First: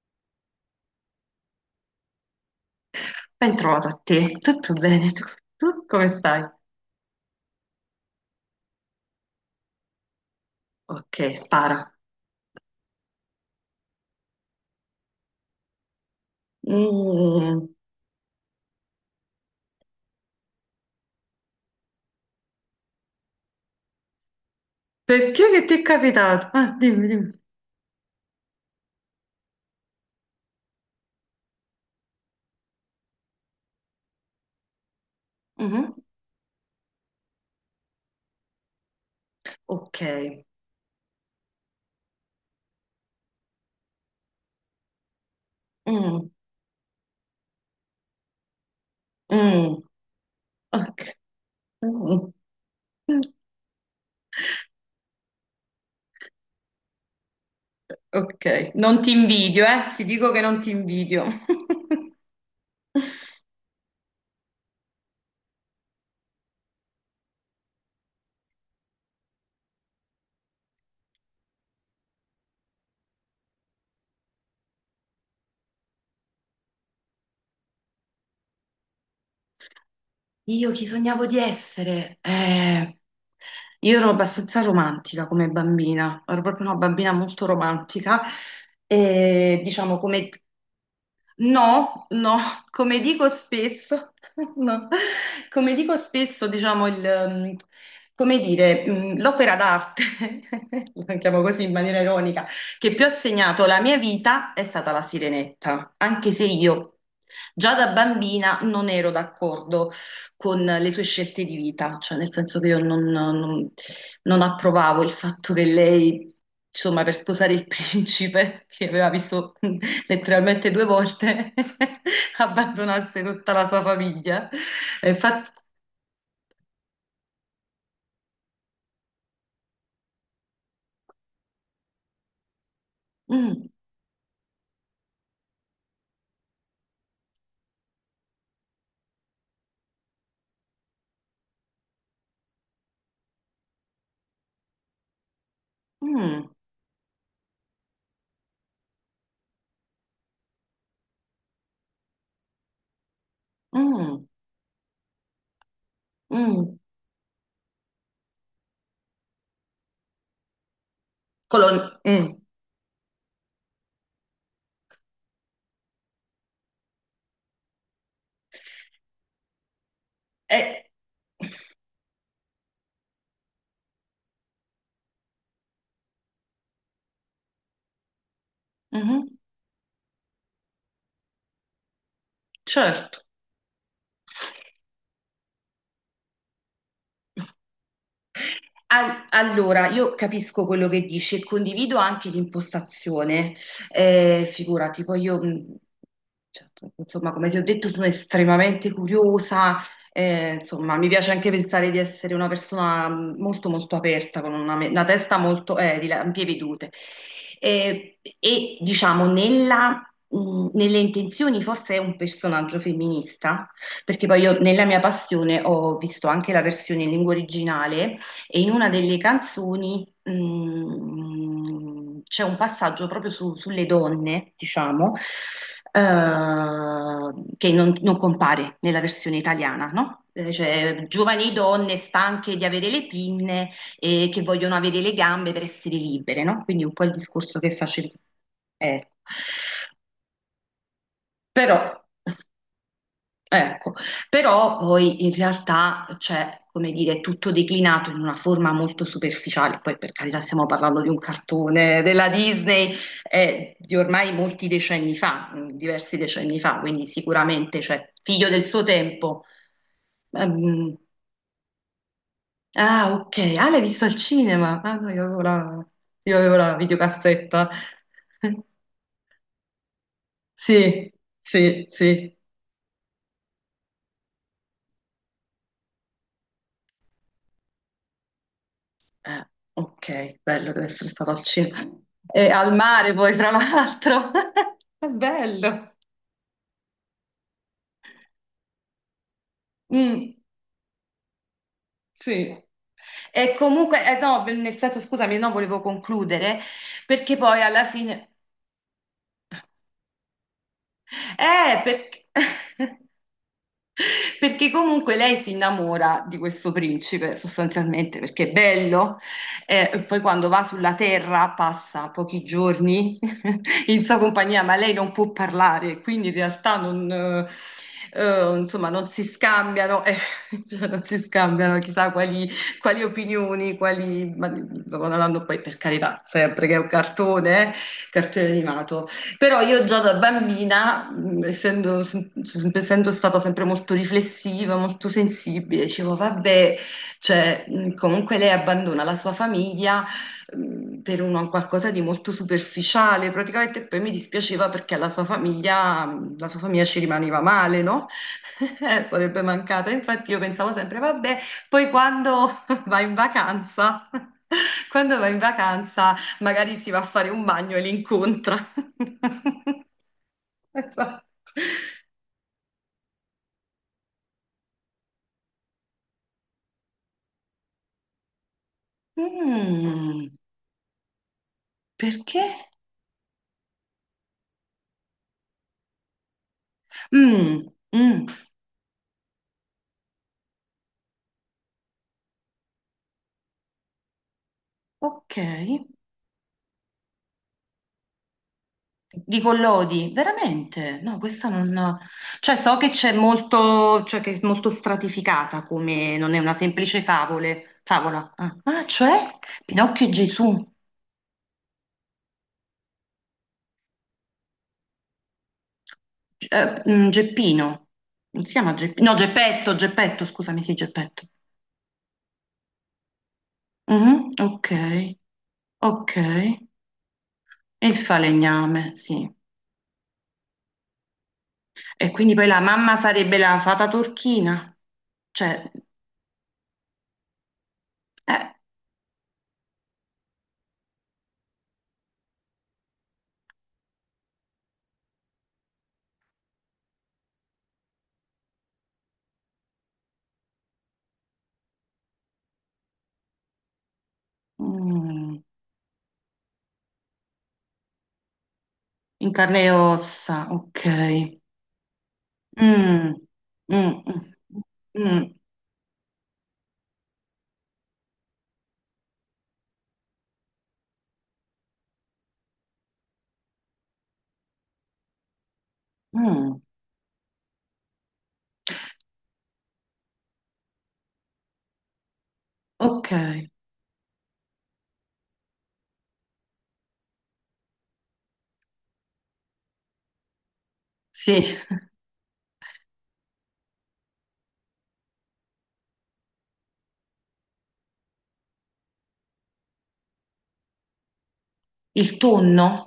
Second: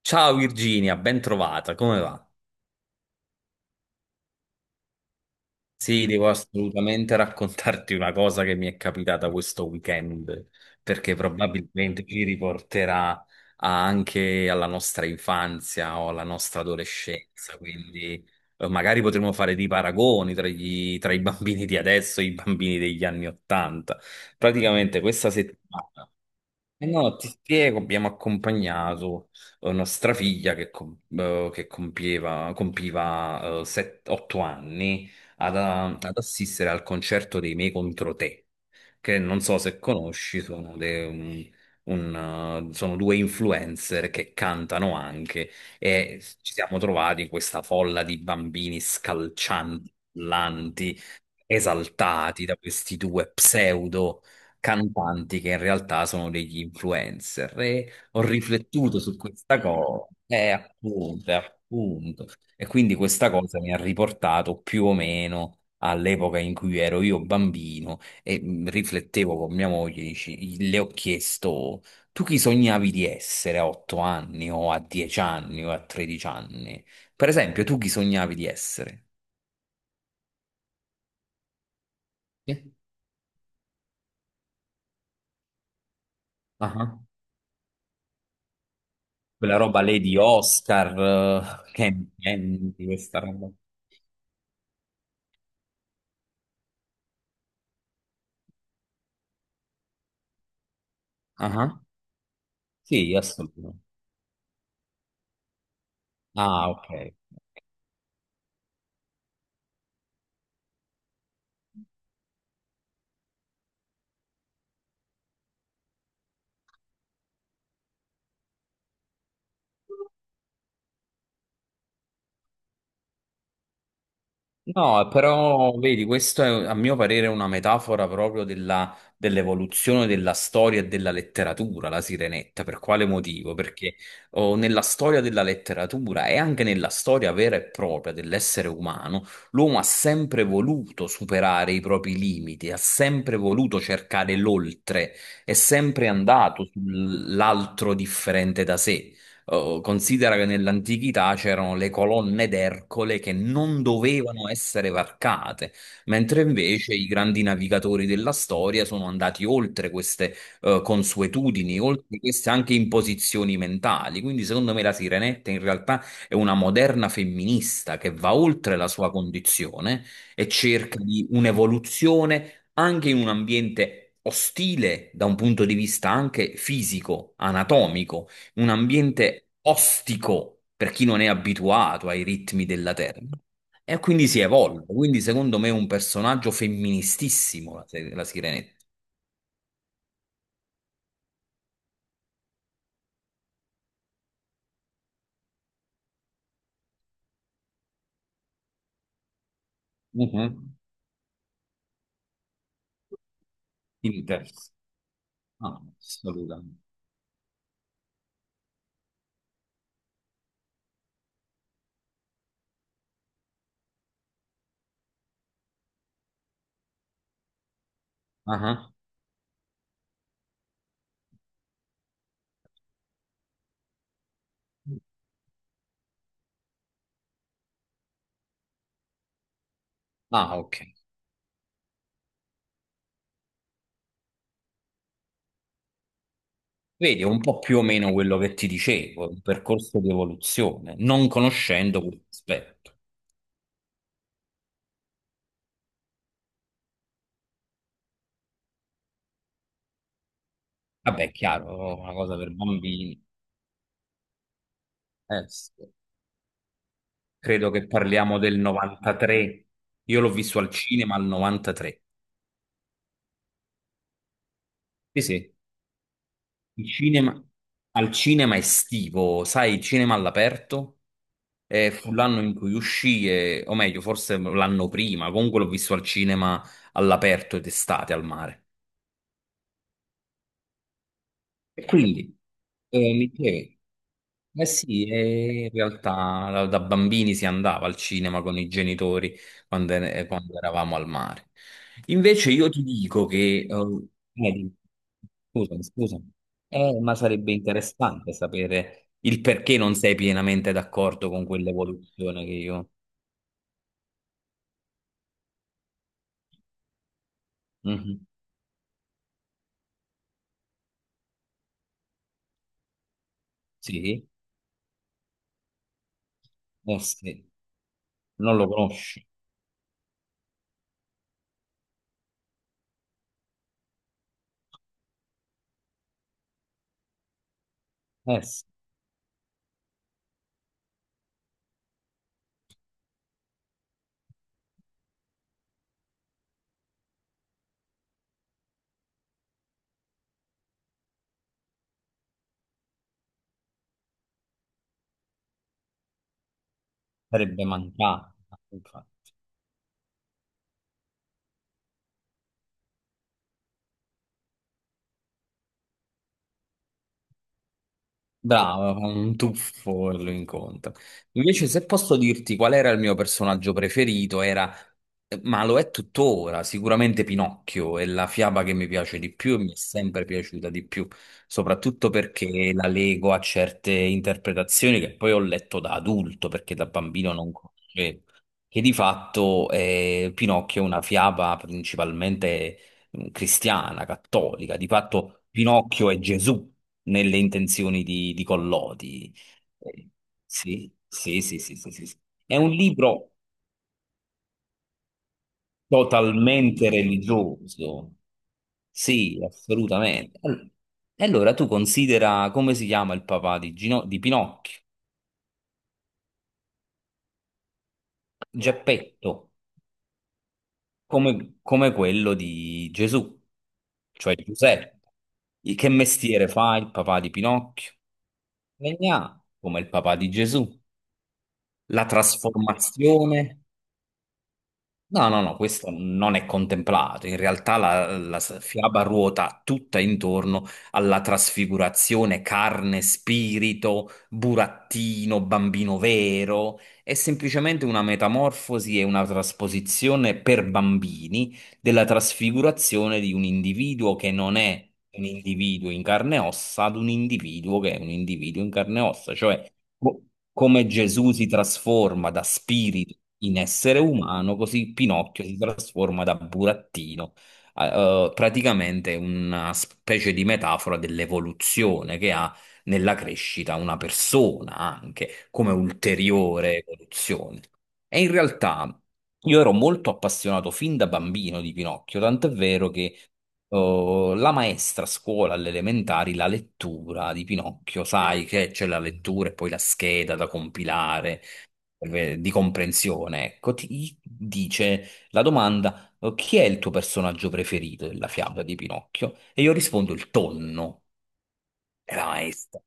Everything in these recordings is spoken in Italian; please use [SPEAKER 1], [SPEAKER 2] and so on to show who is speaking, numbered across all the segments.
[SPEAKER 1] Ciao Virginia, ben trovata, come va?
[SPEAKER 2] Ben trovata a te, tutto bene? Tu
[SPEAKER 1] Sì,
[SPEAKER 2] come
[SPEAKER 1] devo
[SPEAKER 2] stai?
[SPEAKER 1] assolutamente raccontarti una cosa che mi è capitata questo weekend, perché
[SPEAKER 2] Ok, spara.
[SPEAKER 1] probabilmente ci riporterà anche alla nostra infanzia o alla nostra adolescenza,
[SPEAKER 2] Mm,
[SPEAKER 1] quindi magari potremo fare dei paragoni tra, tra i bambini di adesso e i bambini degli anni Ottanta. Praticamente questa
[SPEAKER 2] Perché che ti è
[SPEAKER 1] settimana.
[SPEAKER 2] capitato? Ah,
[SPEAKER 1] Eh
[SPEAKER 2] dimmi,
[SPEAKER 1] no, ti
[SPEAKER 2] dimmi.
[SPEAKER 1] spiego, abbiamo accompagnato nostra figlia che, compiva 8 anni ad, eh,
[SPEAKER 2] Mhm.
[SPEAKER 1] ad assistere al concerto dei Me contro Te, che non so se
[SPEAKER 2] Ok.
[SPEAKER 1] conosci, sono, sono due influencer che cantano anche. E
[SPEAKER 2] Mm,
[SPEAKER 1] ci siamo trovati in questa folla di bambini
[SPEAKER 2] mm,
[SPEAKER 1] scalcianti,
[SPEAKER 2] Ok.
[SPEAKER 1] urlanti,
[SPEAKER 2] Mm,
[SPEAKER 1] esaltati da questi
[SPEAKER 2] mm.
[SPEAKER 1] due pseudo cantanti, che in realtà sono degli influencer, e ho
[SPEAKER 2] Ok,
[SPEAKER 1] riflettuto
[SPEAKER 2] non ti
[SPEAKER 1] su questa
[SPEAKER 2] invidio, eh? Ti
[SPEAKER 1] cosa,
[SPEAKER 2] dico che
[SPEAKER 1] e
[SPEAKER 2] non ti invidio.
[SPEAKER 1] appunto, e quindi questa cosa mi ha riportato più o meno all'epoca in cui ero io bambino e riflettevo con mia moglie, le ho chiesto, tu chi sognavi di essere a 8 anni o a 10 anni o a 13 anni? Per esempio, tu chi sognavi di essere?
[SPEAKER 2] Io chi sognavo di essere?
[SPEAKER 1] Sì.
[SPEAKER 2] Io ero abbastanza romantica come bambina, ero proprio una
[SPEAKER 1] Ah,
[SPEAKER 2] bambina molto romantica
[SPEAKER 1] quella
[SPEAKER 2] e
[SPEAKER 1] roba
[SPEAKER 2] diciamo
[SPEAKER 1] Lady Oscar,
[SPEAKER 2] No,
[SPEAKER 1] Ken
[SPEAKER 2] no,
[SPEAKER 1] Candy,
[SPEAKER 2] come
[SPEAKER 1] questa
[SPEAKER 2] dico
[SPEAKER 1] roba.
[SPEAKER 2] spesso, no. Come dico spesso, diciamo, come dire, l'opera d'arte, la chiamo
[SPEAKER 1] Ah,
[SPEAKER 2] così in
[SPEAKER 1] ah.
[SPEAKER 2] maniera ironica, che più ha
[SPEAKER 1] Sì,
[SPEAKER 2] segnato la
[SPEAKER 1] assolutamente.
[SPEAKER 2] mia vita è stata La Sirenetta, anche se
[SPEAKER 1] Ah, ok.
[SPEAKER 2] io già da bambina non ero d'accordo con le sue scelte di vita, cioè nel senso che io non, non- non approvavo il fatto che lei, insomma, per sposare il principe, che aveva visto letteralmente due volte, abbandonasse tutta la sua famiglia.
[SPEAKER 1] No,
[SPEAKER 2] E infatti.
[SPEAKER 1] però vedi, questo è a mio parere una metafora proprio dell'evoluzione della storia e della letteratura, la Sirenetta. Per quale motivo?
[SPEAKER 2] mm,
[SPEAKER 1] Perché oh, nella storia della letteratura e anche nella storia vera e propria dell'essere umano, l'uomo ha sempre voluto superare i propri limiti, ha sempre voluto cercare l'oltre, è sempre
[SPEAKER 2] mm,
[SPEAKER 1] andato sull'altro differente da sé. Oh, considera che nell'antichità c'erano le colonne d'Ercole che non
[SPEAKER 2] mm,
[SPEAKER 1] dovevano essere varcate, mentre
[SPEAKER 2] mm,
[SPEAKER 1] invece i grandi navigatori della storia sono andati oltre queste consuetudini,
[SPEAKER 2] colon-
[SPEAKER 1] oltre
[SPEAKER 2] mm,
[SPEAKER 1] queste anche imposizioni mentali. Quindi, secondo me, la Sirenetta in realtà è una moderna femminista che va oltre la sua condizione e
[SPEAKER 2] eh,
[SPEAKER 1] cerca di un'evoluzione anche in un ambiente ostile da un punto di vista anche fisico, anatomico, un
[SPEAKER 2] mhm,
[SPEAKER 1] ambiente ostico per chi non è abituato ai ritmi della
[SPEAKER 2] certo.
[SPEAKER 1] terra. E quindi si evolve. Quindi, secondo me, è un personaggio femministissimo la, se- la Sirenetta.
[SPEAKER 2] Allora, io capisco quello che dici e condivido anche l'impostazione. Figurati, cioè, insomma, come ti ho detto, sono estremamente curiosa. Eh,
[SPEAKER 1] Mhm.
[SPEAKER 2] insomma, mi piace anche pensare di essere una persona molto, molto aperta, con
[SPEAKER 1] Interessa.
[SPEAKER 2] una testa molto
[SPEAKER 1] Ah,
[SPEAKER 2] di ampie
[SPEAKER 1] assolutamente.
[SPEAKER 2] vedute. Eh, e diciamo, nella, Nelle intenzioni, forse è un personaggio femminista, perché poi io, nella mia passione, ho visto anche la versione in lingua originale e in una
[SPEAKER 1] Ah,
[SPEAKER 2] delle canzoni mm, c'è un passaggio sulle donne, diciamo, eh, che non compare nella versione italiana, no?
[SPEAKER 1] ah, ok.
[SPEAKER 2] Cioè, giovani donne stanche di avere le pinne e che vogliono avere le gambe per essere libere, no? Quindi un po' il
[SPEAKER 1] Vedi, è un
[SPEAKER 2] discorso
[SPEAKER 1] po'
[SPEAKER 2] che
[SPEAKER 1] più o
[SPEAKER 2] facevi.
[SPEAKER 1] meno quello che ti
[SPEAKER 2] Ecco.
[SPEAKER 1] dicevo, un percorso di evoluzione, non
[SPEAKER 2] Però
[SPEAKER 1] conoscendo questo aspetto.
[SPEAKER 2] ecco, però poi in realtà c'è, come dire, è tutto declinato in una forma molto superficiale, poi per carità stiamo parlando di un
[SPEAKER 1] Vabbè, è chiaro,
[SPEAKER 2] cartone
[SPEAKER 1] una
[SPEAKER 2] della
[SPEAKER 1] cosa per
[SPEAKER 2] Disney
[SPEAKER 1] bambini.
[SPEAKER 2] di ormai molti decenni fa,
[SPEAKER 1] Sì,
[SPEAKER 2] diversi decenni fa, quindi
[SPEAKER 1] credo
[SPEAKER 2] sicuramente
[SPEAKER 1] che
[SPEAKER 2] c'è
[SPEAKER 1] parliamo
[SPEAKER 2] figlio
[SPEAKER 1] del
[SPEAKER 2] del suo tempo.
[SPEAKER 1] 93. Io l'ho visto al
[SPEAKER 2] Ehm,
[SPEAKER 1] cinema al 93.
[SPEAKER 2] ah, ok, ah, l'hai visto al cinema? Ah, no,
[SPEAKER 1] Sì, sì.
[SPEAKER 2] io avevo la
[SPEAKER 1] Il cinema-
[SPEAKER 2] videocassetta.
[SPEAKER 1] Al cinema estivo, sai, il cinema all'aperto.
[SPEAKER 2] Sì, sì,
[SPEAKER 1] E fu
[SPEAKER 2] sì.
[SPEAKER 1] l'anno in cui uscì, o meglio, forse l'anno prima, comunque l'ho visto al cinema all'aperto d'estate al mare.
[SPEAKER 2] Eh, ok, bello deve essere stato al
[SPEAKER 1] E
[SPEAKER 2] cinema.
[SPEAKER 1] quindi
[SPEAKER 2] E al mare
[SPEAKER 1] mi
[SPEAKER 2] poi, tra
[SPEAKER 1] chiedo,
[SPEAKER 2] l'altro.
[SPEAKER 1] eh sì,
[SPEAKER 2] È
[SPEAKER 1] e in
[SPEAKER 2] bello.
[SPEAKER 1] realtà da bambini si andava al cinema con i genitori quando,
[SPEAKER 2] Mm,
[SPEAKER 1] quando eravamo al mare. Invece
[SPEAKER 2] sì.
[SPEAKER 1] io ti dico
[SPEAKER 2] E
[SPEAKER 1] che...
[SPEAKER 2] comunque, no,
[SPEAKER 1] eh,
[SPEAKER 2] nel senso, scusami, no, volevo
[SPEAKER 1] scusami, scusami.
[SPEAKER 2] concludere,
[SPEAKER 1] Ma
[SPEAKER 2] perché
[SPEAKER 1] sarebbe
[SPEAKER 2] poi alla fine...
[SPEAKER 1] interessante sapere il perché non sei pienamente d'accordo con
[SPEAKER 2] Perché...
[SPEAKER 1] quell'evoluzione che io...
[SPEAKER 2] perché comunque lei si innamora di questo principe sostanzialmente
[SPEAKER 1] Mhm.
[SPEAKER 2] perché è bello, e poi quando va sulla terra passa pochi giorni in sua
[SPEAKER 1] Sì,
[SPEAKER 2] compagnia, ma lei non può parlare, quindi in realtà
[SPEAKER 1] eh
[SPEAKER 2] non,
[SPEAKER 1] sì, non lo
[SPEAKER 2] insomma, non si
[SPEAKER 1] conosci.
[SPEAKER 2] scambiano, cioè non si scambiano chissà quali opinioni, quali, ma, insomma, non hanno poi per carità, sempre che è un cartone,
[SPEAKER 1] Eh
[SPEAKER 2] cartone
[SPEAKER 1] sì,
[SPEAKER 2] animato. Però io già da bambina, essendo, essendo stata sempre molto riflessiva, molto sensibile, dicevo, vabbè, cioè, comunque lei abbandona la sua famiglia, per qualcosa di molto superficiale, praticamente e poi mi dispiaceva perché alla sua famiglia, la sua famiglia ci rimaneva
[SPEAKER 1] sarebbe
[SPEAKER 2] male, no?
[SPEAKER 1] mancato.
[SPEAKER 2] Sarebbe mancata. Infatti io pensavo sempre, vabbè, poi quando va in vacanza, quando va in vacanza magari si va a fare un bagno e li incontra.
[SPEAKER 1] Brava, fa un tuffo e lo incontra.
[SPEAKER 2] Esatto.
[SPEAKER 1] Invece, se posso dirti qual era il mio personaggio preferito, era, ma lo è tuttora, sicuramente Pinocchio, è la fiaba che mi piace di più e mi è sempre
[SPEAKER 2] Mm,
[SPEAKER 1] piaciuta di più, soprattutto
[SPEAKER 2] perché?
[SPEAKER 1] perché la lego a certe interpretazioni che poi ho letto da adulto, perché da bambino non
[SPEAKER 2] Mm,
[SPEAKER 1] conoscevo,
[SPEAKER 2] mm,
[SPEAKER 1] che di fatto Pinocchio è una fiaba principalmente cristiana, cattolica. Di
[SPEAKER 2] ok.
[SPEAKER 1] fatto Pinocchio è Gesù nelle intenzioni di Collodi.
[SPEAKER 2] Di
[SPEAKER 1] Eh,
[SPEAKER 2] Collodi,
[SPEAKER 1] Sì,
[SPEAKER 2] veramente? No,
[SPEAKER 1] sì,
[SPEAKER 2] questa
[SPEAKER 1] sì,
[SPEAKER 2] non...
[SPEAKER 1] sì, sì,
[SPEAKER 2] no.
[SPEAKER 1] sì, sì.
[SPEAKER 2] Cioè,
[SPEAKER 1] È un
[SPEAKER 2] so che c'è
[SPEAKER 1] libro
[SPEAKER 2] molto, cioè che è molto stratificata come... non è una
[SPEAKER 1] totalmente
[SPEAKER 2] semplice
[SPEAKER 1] religioso.
[SPEAKER 2] favola. Ah, ah, cioè?
[SPEAKER 1] Sì,
[SPEAKER 2] Pinocchio e
[SPEAKER 1] assolutamente.
[SPEAKER 2] Gesù.
[SPEAKER 1] E allora tu considera come si chiama il papà di Pinocchio:
[SPEAKER 2] Geppino. Non si chiama Geppino. No,
[SPEAKER 1] Geppetto,
[SPEAKER 2] Geppetto, scusami, sì, Geppetto.
[SPEAKER 1] come come quello di Gesù,
[SPEAKER 2] Mhm,
[SPEAKER 1] cioè
[SPEAKER 2] ok.
[SPEAKER 1] Giuseppe. Che
[SPEAKER 2] Ok,
[SPEAKER 1] mestiere
[SPEAKER 2] e
[SPEAKER 1] fa il papà di Pinocchio?
[SPEAKER 2] il falegname, sì.
[SPEAKER 1] Legnà, come il papà di Gesù. La
[SPEAKER 2] E quindi poi la mamma sarebbe la
[SPEAKER 1] trasformazione.
[SPEAKER 2] fata turchina,
[SPEAKER 1] No, no, no,
[SPEAKER 2] cioè,
[SPEAKER 1] questo non è contemplato. In realtà la, la
[SPEAKER 2] eh,
[SPEAKER 1] s- fiaba ruota tutta intorno alla trasfigurazione: carne, spirito, burattino, bambino vero. È semplicemente una metamorfosi e una trasposizione per bambini della trasfigurazione di un individuo che non è un
[SPEAKER 2] mm,
[SPEAKER 1] individuo in carne e ossa ad un individuo che è un individuo in carne e
[SPEAKER 2] in
[SPEAKER 1] ossa,
[SPEAKER 2] carne e
[SPEAKER 1] cioè co-
[SPEAKER 2] ossa,
[SPEAKER 1] come Gesù
[SPEAKER 2] ok.
[SPEAKER 1] si trasforma da
[SPEAKER 2] Mm,
[SPEAKER 1] spirito in essere
[SPEAKER 2] mm, mm,
[SPEAKER 1] umano, così
[SPEAKER 2] mm,
[SPEAKER 1] Pinocchio si trasforma da burattino. Praticamente è una specie di metafora dell'evoluzione che ha nella crescita una persona anche come
[SPEAKER 2] mm,
[SPEAKER 1] ulteriore evoluzione. E in realtà io ero molto appassionato fin da bambino di Pinocchio, tant'è vero che
[SPEAKER 2] ok,
[SPEAKER 1] la maestra a scuola alle elementari, la lettura di Pinocchio, sai che c'è la lettura e poi la scheda da
[SPEAKER 2] sì,
[SPEAKER 1] compilare di comprensione, ecco, ti dice la domanda: chi è il tuo personaggio preferito della fiaba di Pinocchio? E io rispondo il tonno. E
[SPEAKER 2] il
[SPEAKER 1] la
[SPEAKER 2] tonno.
[SPEAKER 1] maestra,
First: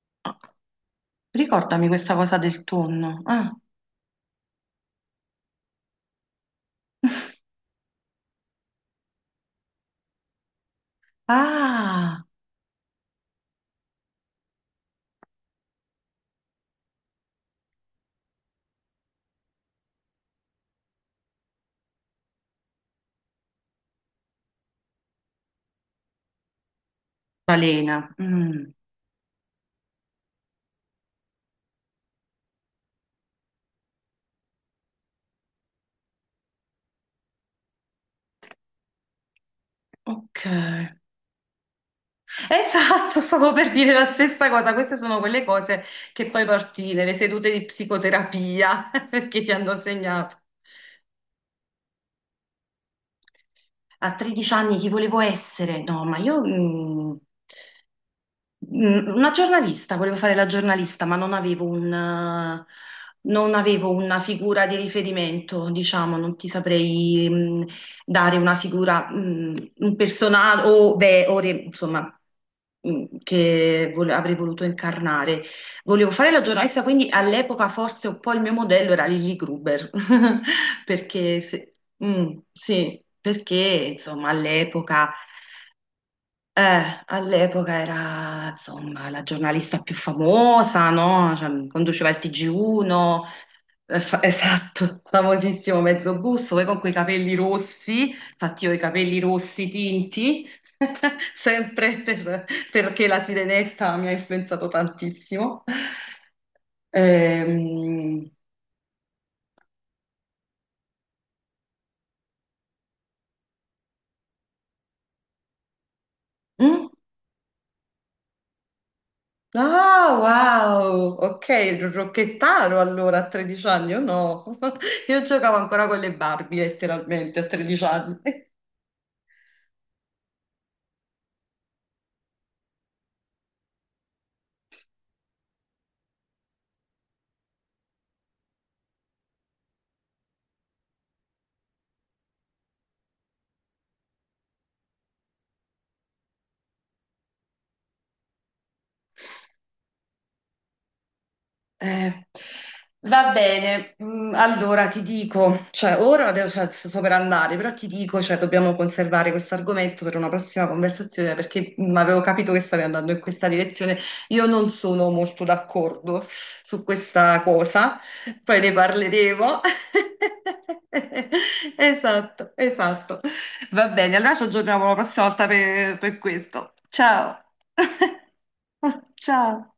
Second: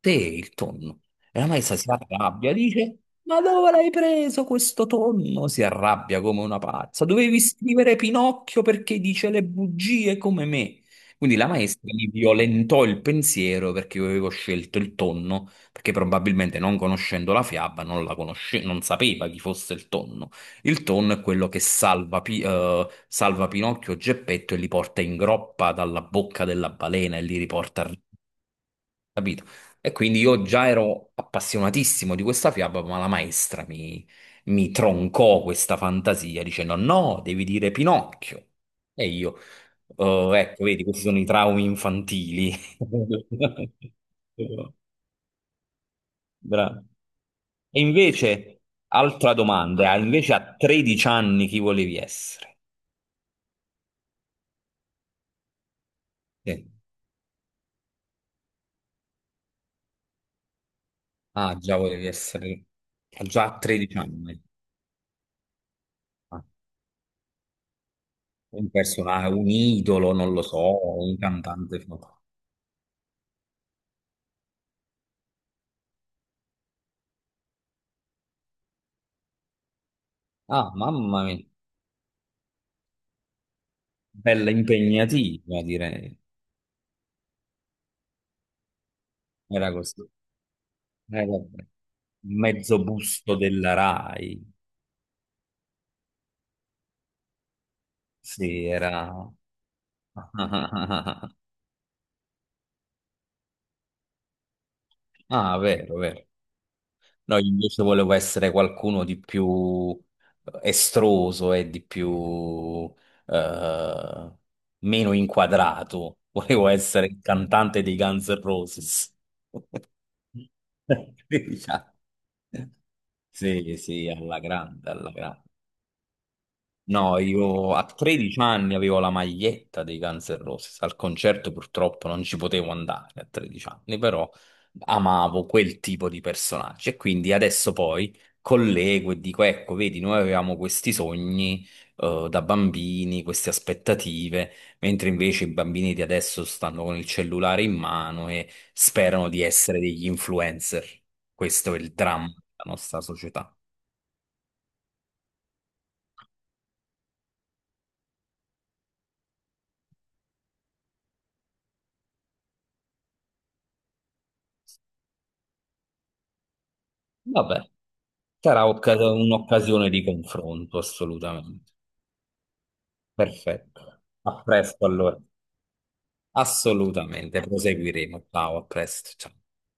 [SPEAKER 1] te il tonno. E la maestra
[SPEAKER 2] Ricordami
[SPEAKER 1] si
[SPEAKER 2] questa cosa
[SPEAKER 1] arrabbia,
[SPEAKER 2] del
[SPEAKER 1] dice,
[SPEAKER 2] tonno.
[SPEAKER 1] ma
[SPEAKER 2] Ah,
[SPEAKER 1] dove l'hai preso questo tonno? Si arrabbia come una pazza. Dovevi scrivere Pinocchio perché dice le bugie come me. Quindi la maestra mi
[SPEAKER 2] ah,
[SPEAKER 1] violentò il pensiero perché io avevo scelto il tonno, perché probabilmente non conoscendo la fiaba non la conosce- non sapeva chi fosse il tonno. Il tonno è quello che salva, salva Pinocchio e Geppetto e li porta in groppa dalla bocca della balena e li riporta,
[SPEAKER 2] balena.
[SPEAKER 1] capito? E quindi io già ero appassionatissimo di questa fiaba, ma la maestra mi troncò questa fantasia dicendo: no, devi dire Pinocchio. E io, "Oh,
[SPEAKER 2] Ok.
[SPEAKER 1] ecco, vedi, questi sono i traumi infantili."
[SPEAKER 2] Esatto, stavo per dire la stessa cosa. Queste sono quelle cose che poi
[SPEAKER 1] Bravo.
[SPEAKER 2] porti nelle sedute di
[SPEAKER 1] E invece,
[SPEAKER 2] psicoterapia
[SPEAKER 1] altra
[SPEAKER 2] perché ti hanno
[SPEAKER 1] domanda, invece
[SPEAKER 2] segnato.
[SPEAKER 1] a 13 anni chi volevi essere?
[SPEAKER 2] A 13 anni chi volevo essere? No, ma io.
[SPEAKER 1] Sì.
[SPEAKER 2] Una giornalista, volevo fare la giornalista, ma non
[SPEAKER 1] Ah,
[SPEAKER 2] avevo
[SPEAKER 1] già volevi essere, già
[SPEAKER 2] non
[SPEAKER 1] a
[SPEAKER 2] avevo
[SPEAKER 1] 13
[SPEAKER 2] una
[SPEAKER 1] anni.
[SPEAKER 2] figura di riferimento, diciamo, non
[SPEAKER 1] Ah,
[SPEAKER 2] ti saprei mm, dare una
[SPEAKER 1] un
[SPEAKER 2] figura,
[SPEAKER 1] personaggio, un
[SPEAKER 2] mm, un
[SPEAKER 1] idolo, non lo
[SPEAKER 2] personaggio o,
[SPEAKER 1] so, un
[SPEAKER 2] beh, o re-
[SPEAKER 1] cantante.
[SPEAKER 2] insomma, mm, che avrei voluto incarnare. Volevo fare la giornalista, quindi all'epoca forse un po' il mio modello era Lily Gruber,
[SPEAKER 1] Ah, mamma
[SPEAKER 2] perché
[SPEAKER 1] mia,
[SPEAKER 2] se- mm, sì, perché insomma
[SPEAKER 1] bella
[SPEAKER 2] all'epoca.
[SPEAKER 1] impegnativa, direi.
[SPEAKER 2] All'epoca era, insomma, la
[SPEAKER 1] Era
[SPEAKER 2] giornalista più
[SPEAKER 1] così.
[SPEAKER 2] famosa, no?
[SPEAKER 1] Vabbè.
[SPEAKER 2] Cioè, conduceva il
[SPEAKER 1] Mezzo
[SPEAKER 2] TG1,
[SPEAKER 1] busto della Rai.
[SPEAKER 2] esatto, famosissimo Mezzobusto, poi con quei capelli rossi,
[SPEAKER 1] Sì,
[SPEAKER 2] infatti io ho i capelli
[SPEAKER 1] era...
[SPEAKER 2] rossi tinti, sempre per- perché la sirenetta mi ha influenzato
[SPEAKER 1] Ah,
[SPEAKER 2] tantissimo.
[SPEAKER 1] vero, vero. No, io invece volevo
[SPEAKER 2] Ehm,
[SPEAKER 1] essere qualcuno di più estroso e di più eh, meno inquadrato. Volevo
[SPEAKER 2] mm?
[SPEAKER 1] essere il cantante dei Guns N' Roses.
[SPEAKER 2] Ah, wow! Ok, il
[SPEAKER 1] Diciamo.
[SPEAKER 2] rocchettaro allora a 13
[SPEAKER 1] Sì,
[SPEAKER 2] anni, o
[SPEAKER 1] sì, alla
[SPEAKER 2] no?
[SPEAKER 1] grande, alla
[SPEAKER 2] Io
[SPEAKER 1] grande.
[SPEAKER 2] giocavo ancora con le Barbie
[SPEAKER 1] No,
[SPEAKER 2] letteralmente a
[SPEAKER 1] io
[SPEAKER 2] 13
[SPEAKER 1] a
[SPEAKER 2] anni.
[SPEAKER 1] 13 anni avevo la maglietta dei Guns N' Roses, al concerto purtroppo non ci potevo andare a 13 anni, però amavo quel tipo di personaggi e quindi adesso poi collego e dico, ecco, vedi, noi avevamo questi sogni da bambini, queste aspettative, mentre invece i bambini di adesso stanno con il cellulare in mano e sperano di essere degli influencer. Questo è il
[SPEAKER 2] Eh,
[SPEAKER 1] dramma della nostra
[SPEAKER 2] va
[SPEAKER 1] società.
[SPEAKER 2] bene, mm, allora ti dico, cioè ora adesso cioè, sto per andare, però ti dico, cioè, dobbiamo conservare questo argomento per una prossima conversazione perché mm, avevo capito che stavi andando in questa direzione. Io non sono molto d'accordo su questa
[SPEAKER 1] Vabbè.
[SPEAKER 2] cosa, poi
[SPEAKER 1] Sarà
[SPEAKER 2] ne parleremo.
[SPEAKER 1] un'occasione di confronto, assolutamente.
[SPEAKER 2] Esatto, esatto. Va
[SPEAKER 1] Perfetto.
[SPEAKER 2] bene, allora
[SPEAKER 1] A
[SPEAKER 2] ci aggiorniamo
[SPEAKER 1] presto
[SPEAKER 2] la
[SPEAKER 1] allora.
[SPEAKER 2] prossima volta per questo. Ciao.
[SPEAKER 1] Assolutamente, proseguiremo. Ciao, a presto. Ciao.
[SPEAKER 2] Ciao.